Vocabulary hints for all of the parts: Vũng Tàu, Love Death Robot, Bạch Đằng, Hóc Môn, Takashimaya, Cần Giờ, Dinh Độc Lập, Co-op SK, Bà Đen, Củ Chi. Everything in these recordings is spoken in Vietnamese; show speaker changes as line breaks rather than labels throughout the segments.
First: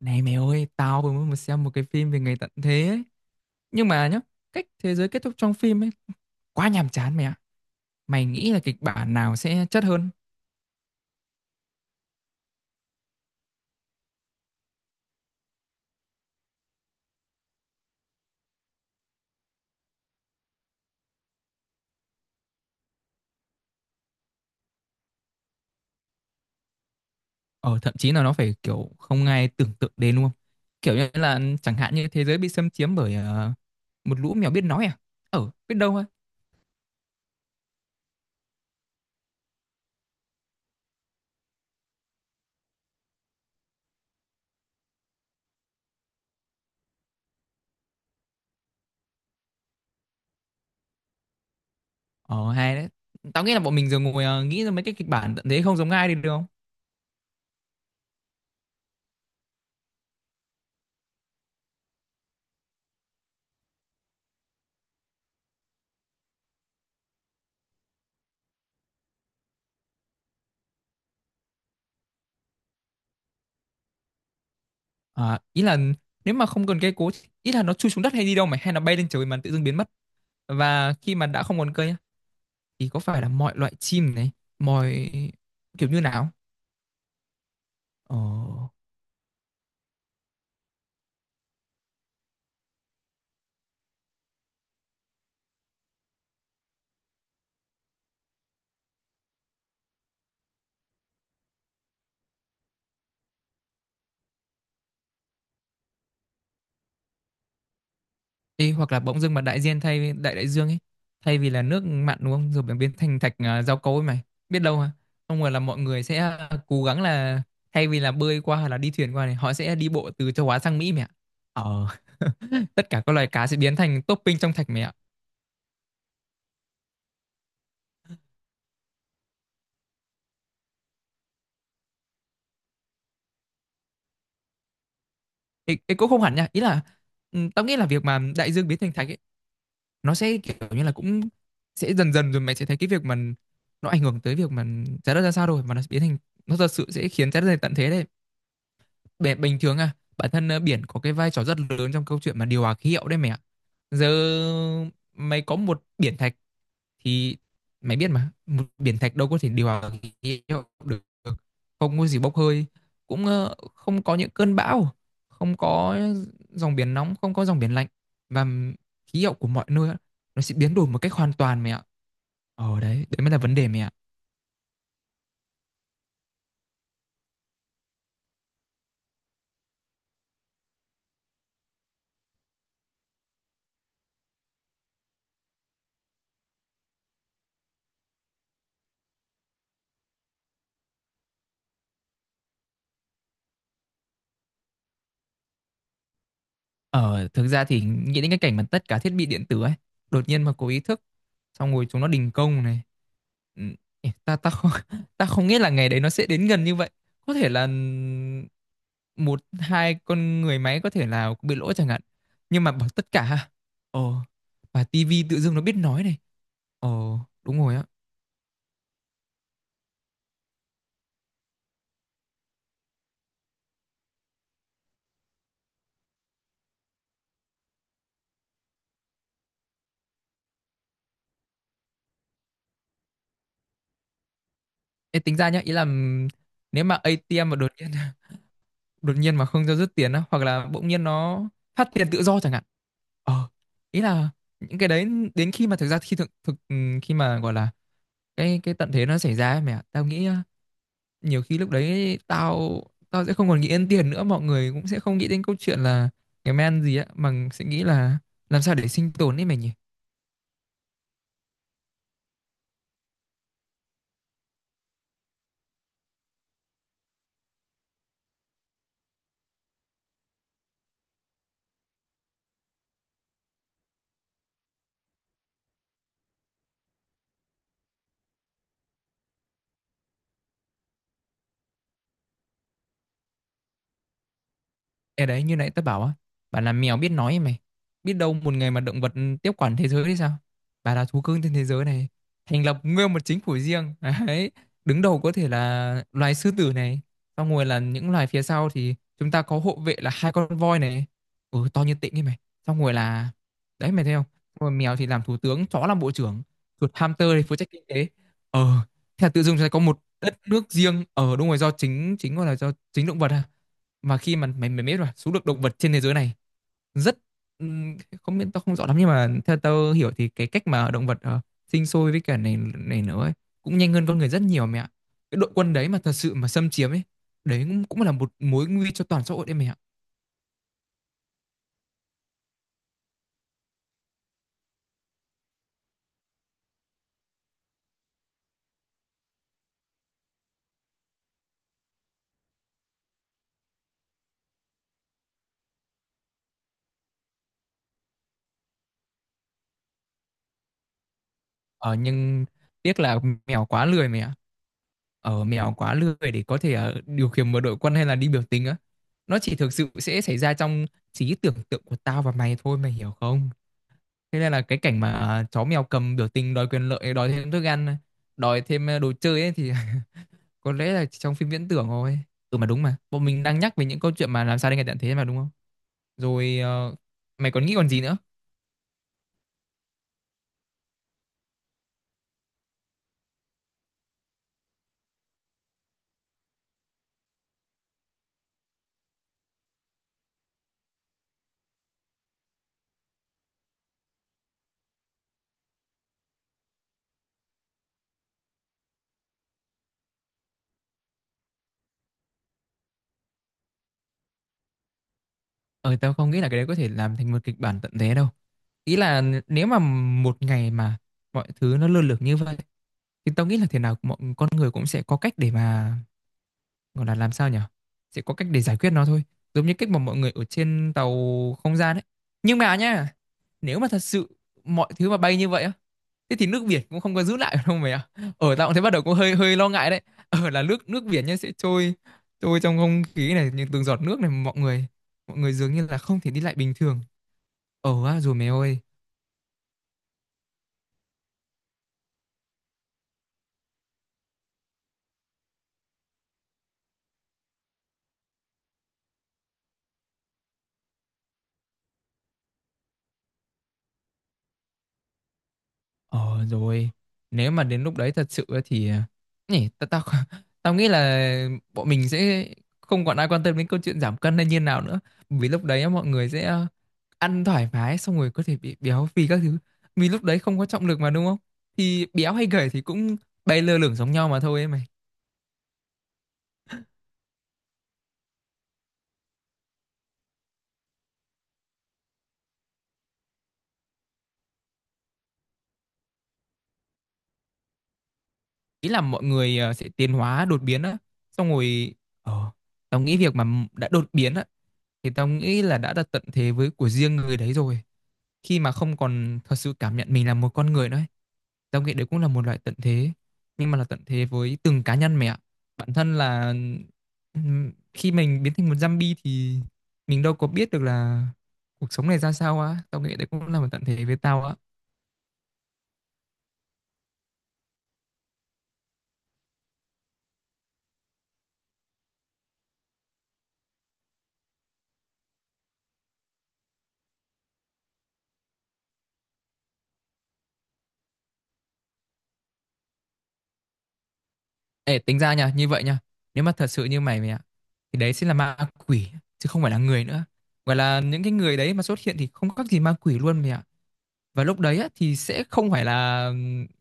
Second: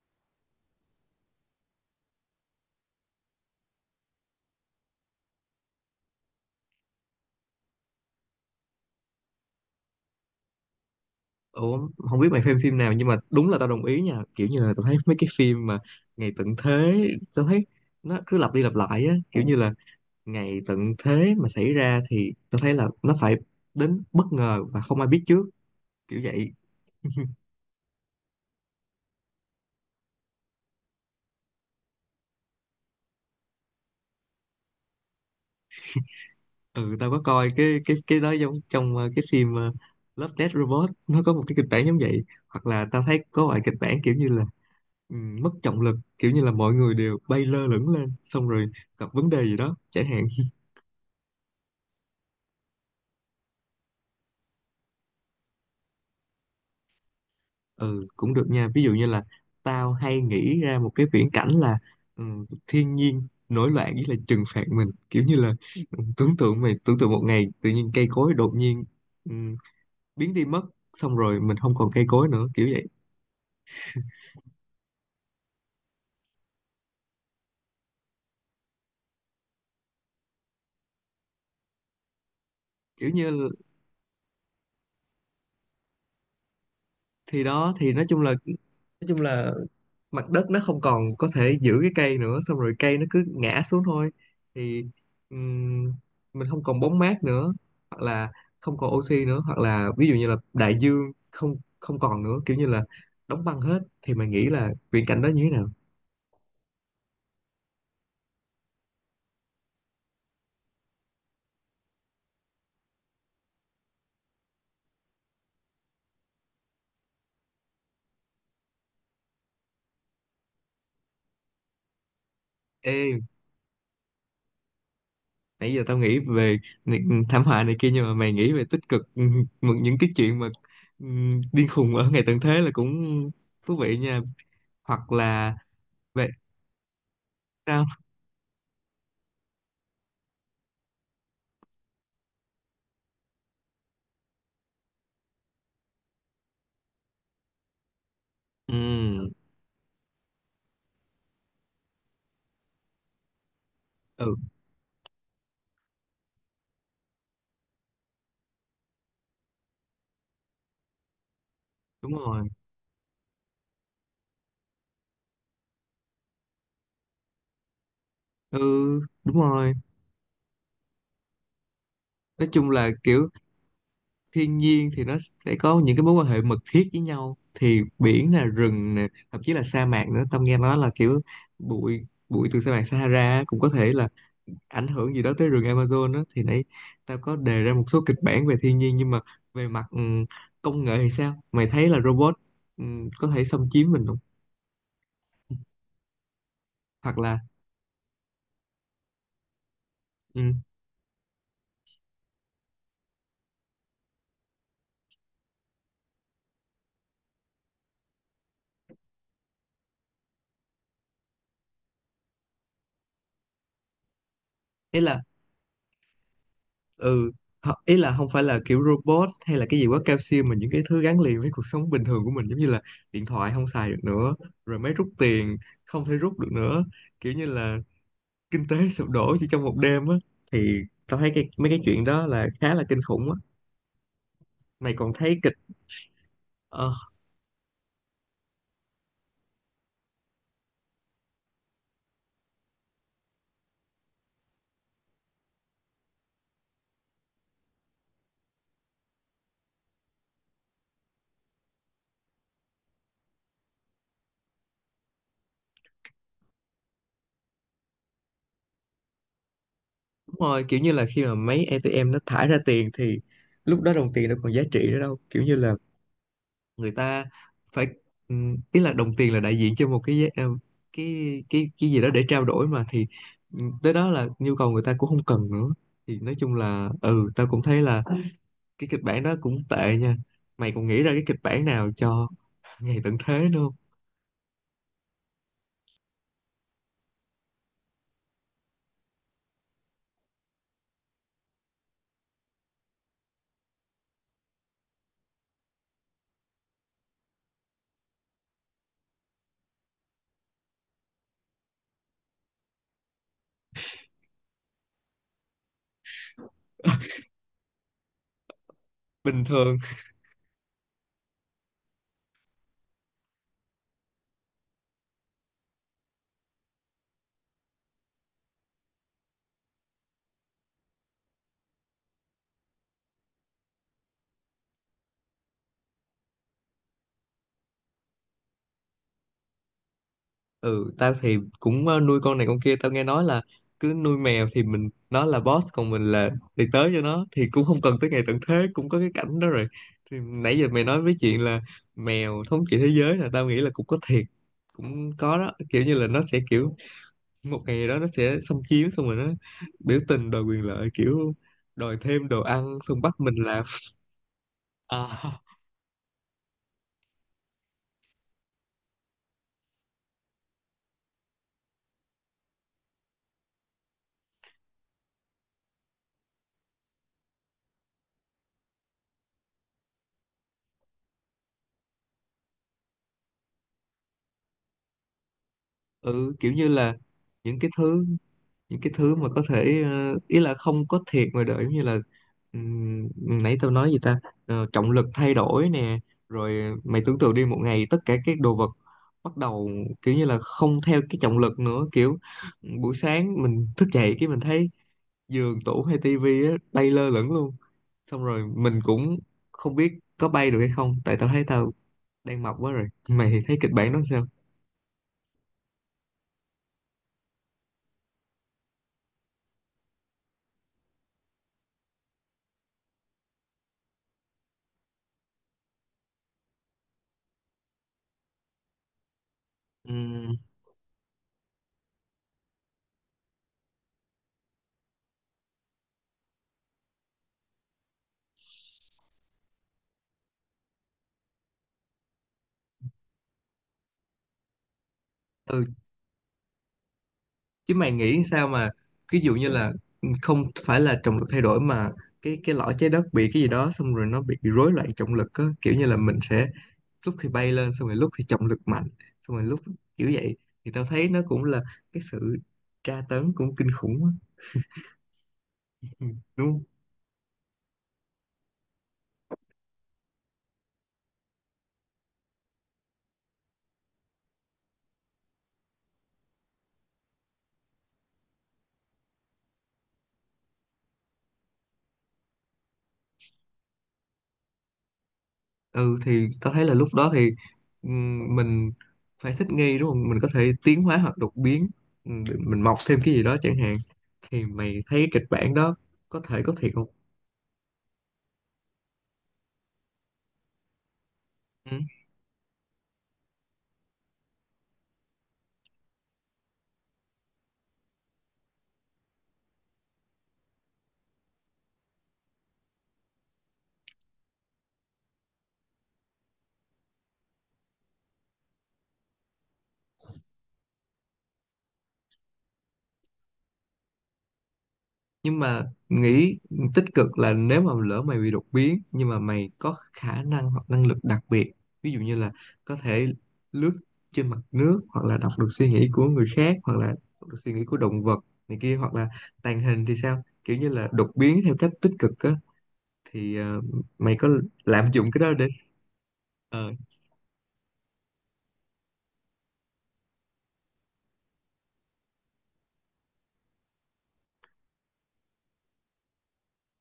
Này mày ơi, tao vừa mới mới xem một cái phim về ngày tận thế ấy. Nhưng mà nhá, cách thế giới kết thúc trong phim ấy quá nhàm chán mày ạ. Mày nghĩ là kịch bản nào sẽ chất hơn?
Ủa, không biết mày phim phim nào nhưng mà đúng là tao đồng ý nha, kiểu như là tao thấy mấy cái phim mà ngày tận thế, tao thấy nó cứ lặp đi lặp lại á, kiểu như là ngày tận thế mà xảy ra thì tao thấy là nó phải đến bất ngờ và không ai biết trước, kiểu vậy.
Ờ thậm chí là nó phải kiểu không ai tưởng tượng đến luôn. Kiểu như là chẳng hạn như thế giới bị xâm chiếm bởi một lũ mèo biết nói à? Ờ, biết đâu thôi.
Ừ, tao có coi cái đó giống trong cái phim Love Death Robot, nó có một cái kịch bản giống vậy. Hoặc là tao thấy có loại kịch bản kiểu như là ừ, mất trọng lực, kiểu như là mọi người đều bay lơ lửng lên, xong rồi gặp vấn đề gì đó chẳng hạn.
Ờ hay đấy. Tao nghĩ là bọn mình giờ ngồi nghĩ ra mấy cái kịch bản tận thế không giống ai đi được không?
Ừ, cũng được nha. Ví dụ như là tao hay nghĩ ra một cái viễn cảnh là ừ, thiên nhiên nổi loạn với là trừng phạt mình, kiểu như là tưởng tượng, mày tưởng tượng một ngày tự nhiên cây cối đột nhiên ừ, biến đi mất, xong rồi mình không còn cây cối nữa, kiểu vậy.
À, ý là nếu mà không cần cây cối, ý là nó chui xuống đất hay đi đâu mày hay nó bay lên trời mà tự dưng biến mất. Và khi mà đã không còn cây thì có
kiểu
phải là
như là-
mọi loại chim này mọi kiểu như nào.
thì đó, thì nói
Ờ.
chung là, nói chung là mặt đất nó không còn có thể giữ cái cây nữa, xong rồi cây nó cứ ngã xuống thôi. Thì ừm, mình không còn bóng mát nữa, hoặc là không còn oxy nữa, hoặc là ví dụ như là đại dương không không còn nữa, kiểu như là đóng băng hết. Thì mày nghĩ là viễn cảnh đó như thế nào?
Ê, hoặc là bỗng dưng mà đại dương thay đại đại dương ấy thay vì là nước mặn đúng không rồi biến biến thành thạch à, rau câu ấy mày biết đâu mà không ngờ là mọi người sẽ cố gắng là thay vì là bơi qua hoặc là đi thuyền qua này họ sẽ đi bộ từ châu Á sang Mỹ mẹ ạ. Ờ. Tất cả các
Ê,
loài cá sẽ biến thành topping trong thạch mẹ ạ.
nãy giờ tao nghĩ về ni- thảm họa này kia, nhưng mà mày nghĩ về tích cực, một những cái chuyện mà điên khùng ở ngày tận thế là cũng thú vị nha. Hoặc là
Ê, ê, cũng không
về
hẳn nha, ý là ừ, tao nghĩ là
sao?
việc mà đại dương biến thành thạch ấy nó sẽ kiểu như là cũng sẽ dần dần rồi mày sẽ thấy cái việc mà nó ảnh hưởng tới việc mà trái đất ra sao rồi mà nó biến thành, nó thật sự sẽ khiến trái đất này tận thế đấy.
Ừm,
Bình thường à bản thân biển có cái vai trò rất lớn trong câu chuyện mà điều hòa khí hậu đấy mẹ ạ. Giờ
ừ
mày có một biển thạch thì mày biết mà một biển thạch đâu có thể điều hòa khí hậu được. Không có
đúng
gì bốc
rồi.
hơi, cũng không có những cơn bão, không có dòng biển nóng, không có dòng biển lạnh, và
Ừ
khí hậu
đúng
của mọi
rồi,
nơi nó sẽ biến đổi một cách hoàn toàn mẹ ạ.
nói chung
Ờ
là
đấy, đấy
kiểu
mới là vấn đề mẹ ạ.
thiên nhiên thì nó sẽ có những cái mối quan hệ mật thiết với nhau, thì biển nè, rừng nè, thậm chí là sa mạc nữa. Tâm nghe nói là kiểu bụi bụi từ sa mạc Sahara cũng có thể là ảnh hưởng gì đó tới rừng Amazon đó. Thì nãy tao có đề ra một số kịch bản về thiên nhiên, nhưng mà về mặt công nghệ thì sao? Mày thấy là robot có thể xâm chiếm mình không? Hoặc
Ờ,
là
thực ra thì nghĩ đến cái cảnh mà tất cả thiết bị điện tử ấy, đột
ừ,
nhiên mà có ý thức, xong rồi chúng nó đình công này. Ừ, ê, ta ta không ta không nghĩ là ngày đấy nó sẽ đến gần như vậy. Có thể là một hai con người máy có thể là bị lỗi chẳng hạn. Nhưng mà bằng tất cả ha. Ờ, và
ý là
tivi tự dưng nó biết nói này. Ờ,
ừ.
đúng rồi á.
Ý là không phải là kiểu robot hay là cái gì quá cao siêu, mà những cái thứ gắn liền với cuộc sống bình thường của mình, giống như là điện thoại không xài được nữa, rồi máy rút tiền không thể rút được nữa, kiểu như là kinh tế sụp đổ chỉ trong một đêm á. Thì tao thấy cái mấy cái chuyện đó là khá là kinh khủng á. Mày còn
Ê, tính
thấy
ra
kịch.
nhá, ý là nếu
Ờ
mà ATM mà đột nhiên đột nhiên mà không cho rút tiền á, hoặc là bỗng nhiên nó phát tiền tự do chẳng hạn. Ờ, ý là những cái đấy đến khi mà thực ra khi thực thực khi mà gọi là cái tận thế nó xảy ra ấy mẹ ạ, tao nghĩ ờ, nhiều khi lúc đấy tao tao sẽ không còn nghĩ đến tiền nữa, mọi người cũng sẽ không nghĩ đến câu chuyện là ngày men gì á mà sẽ nghĩ là làm sao để sinh tồn ấy mày nhỉ.
đúng rồi, kiểu như là khi mà mấy ATM nó thải ra tiền thì lúc đó đồng tiền nó còn giá trị nữa đâu, kiểu như là người ta phải ý là đồng tiền là đại diện cho một cái ờ, cái gì đó để trao đổi mà. Thì tới đó là nhu cầu người ta cũng không cần nữa. Thì nói chung là ừ, tao cũng thấy là cái kịch bản đó cũng tệ nha. Mày còn nghĩ ra cái kịch bản nào cho ngày tận thế nữa không?
Ê đấy như nãy tớ bảo á, bà là mèo biết nói ấy mày. Biết đâu một ngày mà động vật tiếp quản thế giới thì sao. Bà là thú cưng trên thế giới này, thành lập nguyên một chính phủ riêng. Đấy, đứng đầu có thể là loài sư tử này. Xong rồi là những loài phía sau thì chúng ta có hộ vệ là hai con voi này. Ừ, to như tịnh ấy mày. Xong rồi là, đấy mày thấy không, xong rồi mèo thì làm thủ tướng, chó làm bộ trưởng, chuột hamster thì phụ trách kinh tế. Ờ, thế là tự
Bình
dưng sẽ
thường
có một đất nước riêng. Ờ đúng rồi, do chính, chính gọi là do chính động vật à, mà khi mà mày mày biết rồi số lượng động vật trên thế giới này rất ừm, không biết, tao không rõ lắm nhưng mà theo tao hiểu thì cái cách mà động vật ờ, sinh sôi với cả này này nữa ấy, cũng nhanh hơn con người rất nhiều mẹ ạ. Cái đội quân đấy mà thật sự mà xâm chiếm ấy, đấy cũng, cũng là một mối nguy cho toàn xã hội đấy mẹ ạ.
ừ, tao thì cũng nuôi con này con kia. Tao nghe nói là cứ nuôi mèo thì mình nó là boss, còn mình là đi tới cho nó, thì cũng không cần tới ngày tận thế cũng có cái cảnh đó rồi. Thì nãy giờ mày nói với chuyện là mèo thống trị thế giới là tao nghĩ là cũng có thiệt, cũng có đó, kiểu như là nó sẽ kiểu một ngày đó nó sẽ xâm chiếm xong rồi nó biểu tình đòi quyền lợi, kiểu
Ờ,
đòi thêm đồ
nhưng
ăn, xong
tiếc
bắt
là
mình làm.
mèo quá lười mẹ ạ.
À,
Ờ, mèo quá lười để có thể ờ, điều khiển một đội quân hay là đi biểu tình á. Nó chỉ thực sự sẽ xảy ra trong trí tưởng tượng của tao và mày thôi mày hiểu không. Thế nên là cái cảnh mà à, chó mèo cầm biểu tình đòi quyền lợi, đòi thêm thức ăn, đòi thêm à, đồ chơi ấy thì có lẽ là chỉ trong phim viễn tưởng thôi. Ừ mà đúng, mà bọn mình đang nhắc về những câu chuyện mà làm sao để ngày tận thế mà đúng không.
ừ, kiểu
Rồi
như
ờ,
là
mày
những
còn
cái
nghĩ còn gì
thứ,
nữa.
những cái thứ mà có thể ý là không có thiệt ngoài đời, giống như là ừm, nãy tao nói gì ta? Ờ, trọng lực thay đổi nè. Rồi mày tưởng tượng đi, một ngày tất cả các đồ vật bắt đầu kiểu như là không theo cái trọng lực nữa, kiểu buổi sáng mình thức dậy cái mình thấy giường, tủ hay tivi á bay lơ lửng luôn. Xong rồi mình cũng không biết có bay được hay không, tại tao thấy tao đang mập quá rồi. Mày thấy kịch bản đó sao?
Ờ tao không nghĩ là cái đấy có thể làm thành một kịch bản tận thế đâu. Ý là nếu mà một ngày mà mọi thứ nó lơ lửng như vậy thì tao nghĩ là thế nào mọi con người cũng sẽ có cách để mà, gọi là làm sao nhỉ? Sẽ có cách để giải quyết nó thôi. Giống như cách mà mọi người ở trên tàu không gian ấy. Nhưng mà nhá, nếu mà thật sự mọi thứ mà bay như vậy á, thế thì nước biển cũng không có giữ lại đâu mày ạ. Ở tao cũng thấy bắt đầu cũng hơi hơi lo ngại đấy. Ở là nước nước biển nhá sẽ trôi trôi trong không khí này, những từng giọt nước này, mọi người
Ừ,
dường như là không thể đi lại bình thường.
chứ mày
Ở á
nghĩ
rồi
sao
mày
mà
ơi.
ví dụ như là ừ, không phải là trọng lực thay đổi, mà cái lõi trái đất bị cái gì đó xong rồi nó bị rối loạn trọng lực á, kiểu như là mình sẽ lúc thì bay lên, xong rồi lúc thì trọng lực mạnh, xong rồi lúc kiểu vậy. Thì tao thấy nó cũng là cái sự tra tấn cũng kinh khủng á. Ừ,
Ờ
đúng không?
rồi, nếu mà đến lúc đấy thật sự ấy thì à, nhỉ, tao tao tao nghĩ là bọn mình sẽ không còn ai quan tâm đến câu chuyện giảm cân hay như nào nữa, vì lúc đấy á, mọi người sẽ ờ, ăn thoải mái xong rồi có thể bị béo phì các thứ. Vì lúc đấy không có trọng lực mà đúng không? Thì béo hay gầy thì cũng bay lơ lửng giống nhau mà thôi ấy mày.
Ừ thì tao thấy là lúc đó thì mình phải thích nghi đúng không, mình có thể tiến hóa hoặc đột biến, mình mọc thêm cái gì đó chẳng hạn. Thì mày thấy cái kịch bản đó có thể có thiệt không?
Ý là mọi người ờ, sẽ tiến hóa đột biến á, xong rồi ờ tao nghĩ việc mà đã đột biến á thì tao nghĩ là đã đặt tận thế với của riêng người đấy rồi. Khi mà không còn thật sự cảm nhận mình là một con người nữa, tao nghĩ đấy cũng là một loại tận thế, nhưng mà là tận thế với từng cá nhân mày ạ. Bản thân là khi mình biến thành một zombie thì mình đâu có biết được là cuộc sống này ra sao á, tao nghĩ đấy cũng là một tận thế với tao á.
Nhưng mà nghĩ tích cực là nếu mà lỡ mày bị đột biến nhưng mà mày có khả năng hoặc năng lực đặc biệt, ví dụ như là có thể lướt trên mặt nước, hoặc là đọc được suy nghĩ của người khác, hoặc là đọc được suy nghĩ của động vật này kia, hoặc là tàng hình thì sao, kiểu như là đột biến theo cách tích cực á. Thì mày có lạm
Ê
dụng
tính
cái đó
ra
để
nha, như vậy nha, nếu mà thật
ờ,
sự như mày mày ạ thì đấy sẽ là ma quỷ chứ không phải là người nữa. Gọi là những cái người đấy mà xuất hiện thì không khác gì ma quỷ luôn mày ạ. Và lúc đấy á, thì sẽ không phải là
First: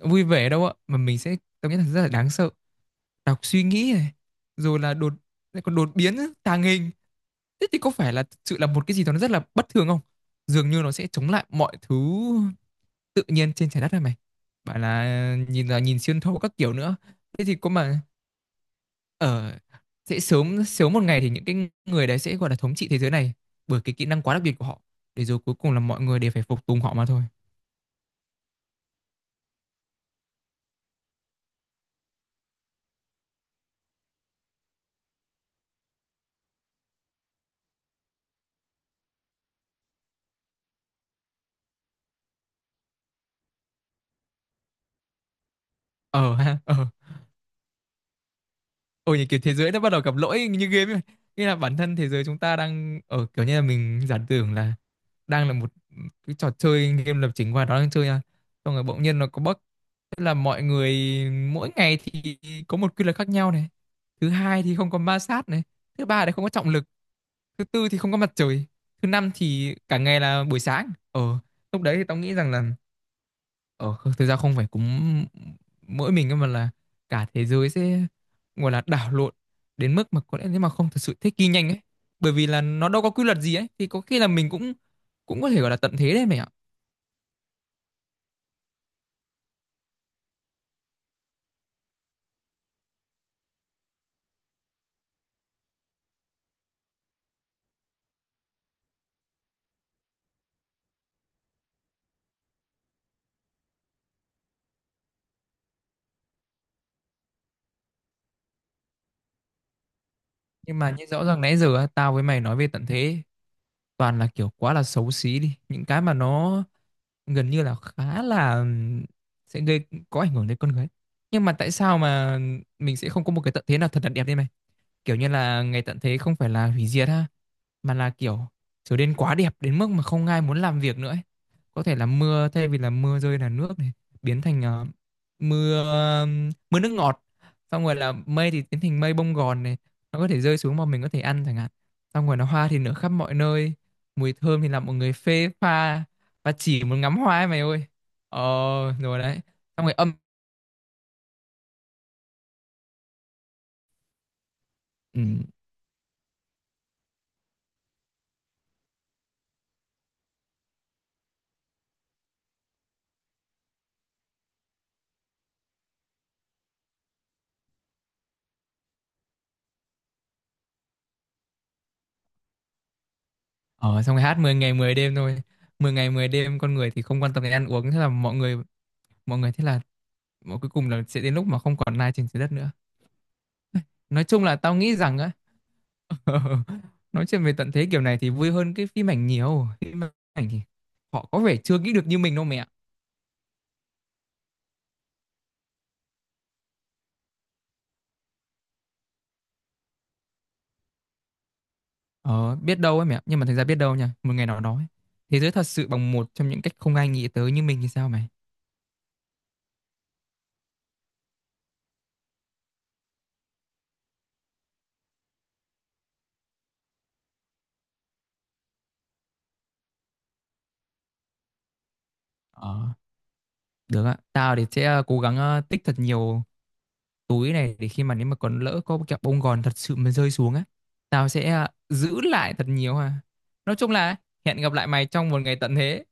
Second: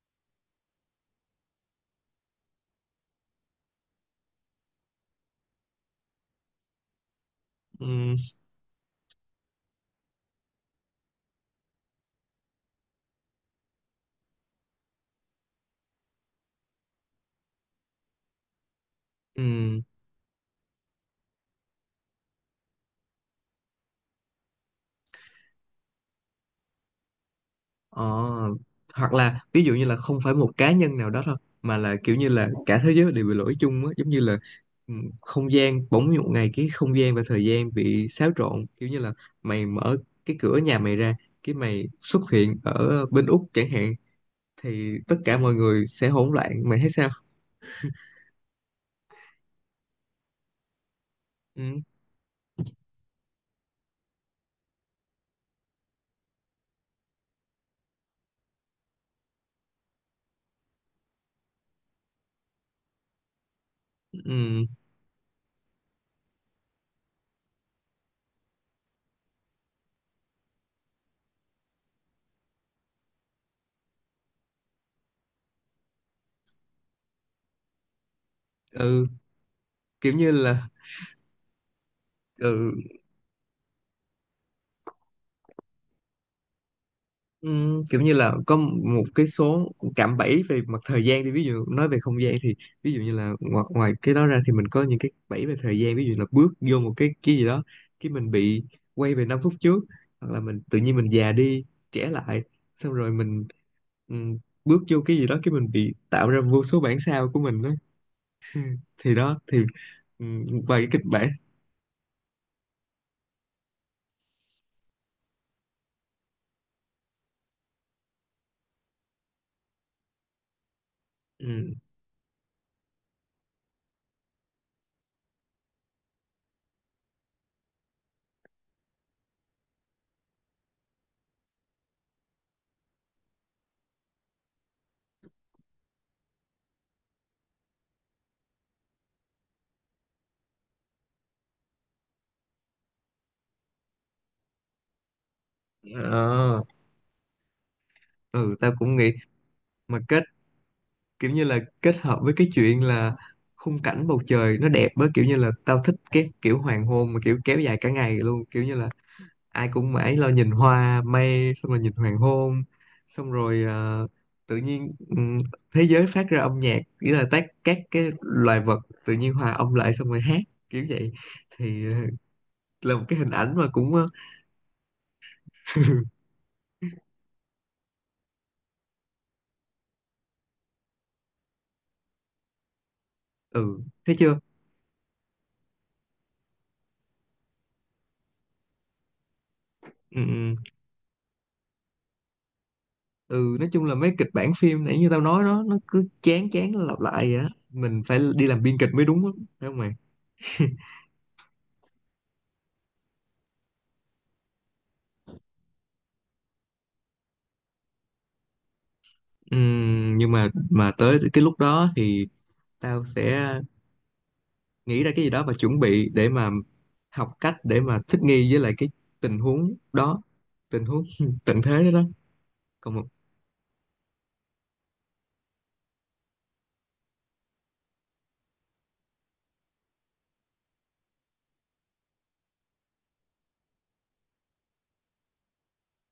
vui vẻ đâu ạ, mà mình sẽ cảm thấy rất là đáng sợ. Đọc suy nghĩ này, rồi là đột, lại còn đột biến á, tàng hình, thế thì có phải
ừm,
là thực sự là một cái gì đó nó rất là bất thường không. Dường như nó sẽ chống lại mọi thứ tự nhiên trên trái đất này mày, bảo là nhìn xuyên thấu các kiểu nữa, thế thì có mà ở
ừm,
sẽ sớm sớm một ngày thì những cái người đấy sẽ gọi là thống trị thế giới này bởi cái kỹ năng quá đặc biệt của họ, để rồi cuối cùng là mọi người đều phải phục tùng họ mà thôi.
ờ, hoặc là ví dụ như là không phải một cá nhân nào đó thôi, mà là kiểu như là cả thế giới đều bị lỗi chung á, giống như là ừ, không gian, bỗng một ngày cái không gian và thời gian bị xáo trộn, kiểu như là mày mở cái cửa nhà mày ra, cái mày xuất hiện ở bên Úc chẳng hạn. Thì tất cả mọi người sẽ hỗn
Ờ
loạn.
ha ờ,
Mày thấy sao?
ôi như kiểu thế giới nó bắt đầu gặp lỗi như game ấy. Nghĩa là
Ừ,
bản thân thế giới chúng ta đang ở, kiểu như là mình giả tưởng là đang là một cái trò chơi game lập trình và nó đang chơi nha. Xong rồi bỗng nhiên nó có bug. Tức là mọi người, mỗi ngày thì có một quy luật khác nhau này. Thứ hai
ừ,
thì không có ma sát này. Thứ ba thì không có trọng lực. Thứ tư thì không có mặt trời. Thứ năm thì cả ngày là buổi sáng. Ờ, lúc đấy thì tao nghĩ rằng là ờ, thực ra không phải cúm mỗi mình cơ mà là cả thế giới sẽ gọi là
ừ,
đảo lộn đến
kiểu
mức mà
như
có lẽ nếu
là
mà không thật sự thích nghi nhanh ấy, bởi vì là
ừ.
nó đâu có quy luật gì ấy thì có khi là mình cũng, cũng có thể gọi là tận thế đấy mày ạ.
Kiểu như là có một cái số cạm bẫy về mặt thời gian đi, ví dụ nói về không gian thì ví dụ như là ngoài cái đó ra thì mình có những cái bẫy về thời gian, ví dụ là bước vô một cái gì đó, cái mình bị quay về 5 phút trước, hoặc là mình tự nhiên mình già đi, trẻ lại, xong rồi mình ừm, bước vô cái gì đó cái mình bị tạo ra vô số bản sao của mình đó. Thì đó thì
Nhưng
vài cái
mà
kịch
như rõ
bản.
ràng nãy giờ á, tao với mày nói về tận thế toàn là kiểu quá là xấu xí đi, những cái mà nó gần như là khá là sẽ gây có ảnh hưởng đến con người, nhưng mà tại
Ừm,
sao mà mình sẽ không có một cái tận thế nào thật là đẹp đi mày. Kiểu như là ngày tận thế không phải là hủy diệt ha, mà là kiểu trở nên quá đẹp đến mức mà không ai muốn làm việc nữa ấy. Có thể là mưa thay vì là mưa rơi là nước này, biến thành ờ, mưa, mưa nước ngọt, xong rồi là mây thì biến thành mây bông gòn này, nó có thể rơi xuống mà mình có thể ăn chẳng hạn, xong rồi là hoa thì nở khắp mọi nơi, mùi thơm thì làm mọi người phê pha và
ờ,
chỉ muốn ngắm hoa ấy mày ơi. Ờ
ừ tao cũng nghĩ
rồi đấy, xong rồi
mà
âm.
kết, kiểu như là kết hợp với cái chuyện là khung cảnh bầu trời nó đẹp á,
Ừ.
kiểu như là tao thích cái kiểu hoàng hôn mà kiểu kéo dài cả ngày luôn, kiểu như là ai cũng mãi lo nhìn hoa, mây, xong rồi nhìn hoàng hôn, xong rồi tự nhiên thế giới phát ra âm nhạc, nghĩa là tác các cái loài vật tự nhiên hòa âm lại xong rồi hát, kiểu vậy. Thì là một cái hình ảnh mà cũng
Ờ
ờ,
xong rồi hát 10 ngày 10 đêm thôi. 10 ngày mười đêm con người thì không quan tâm đến ăn uống, thế là mọi người, mọi người thế là, mà cuối cùng là sẽ đến lúc mà không còn lai trên trái đất nữa.
ừ thấy
Nói
chưa.
chung là tao nghĩ rằng á, nói chuyện về tận thế kiểu này thì vui hơn cái phim ảnh nhiều. Phim
Ừ,
ảnh
ừ.
thì họ có vẻ chưa nghĩ được như mình đâu mẹ.
Ừ nói chung là mấy kịch bản phim nãy như tao nói đó nó cứ chán chán, nó lặp lại vậy á, mình phải đi làm biên kịch mới đúng á. Phải không mày?
Ờ biết đâu ấy mẹ, nhưng mà thành ra biết đâu nha, một ngày nào đó ấy, thế giới thật sự bằng một trong những cách không ai nghĩ tới như mình thì sao mày.
Nhưng mà tới cái lúc đó thì tao sẽ nghĩ ra cái gì đó và chuẩn bị để mà học cách để mà thích nghi với lại cái tình huống đó, tình huống tận thế đó đó.
Ờ
Còn
được ạ, tao thì sẽ ờ, cố gắng ờ, tích thật nhiều túi này để khi mà nếu mà còn lỡ có kẹo bông gòn thật sự mà rơi xuống á, tao sẽ ờ, giữ lại thật nhiều ha. Nói chung là hẹn gặp lại mày trong một ngày tận thế.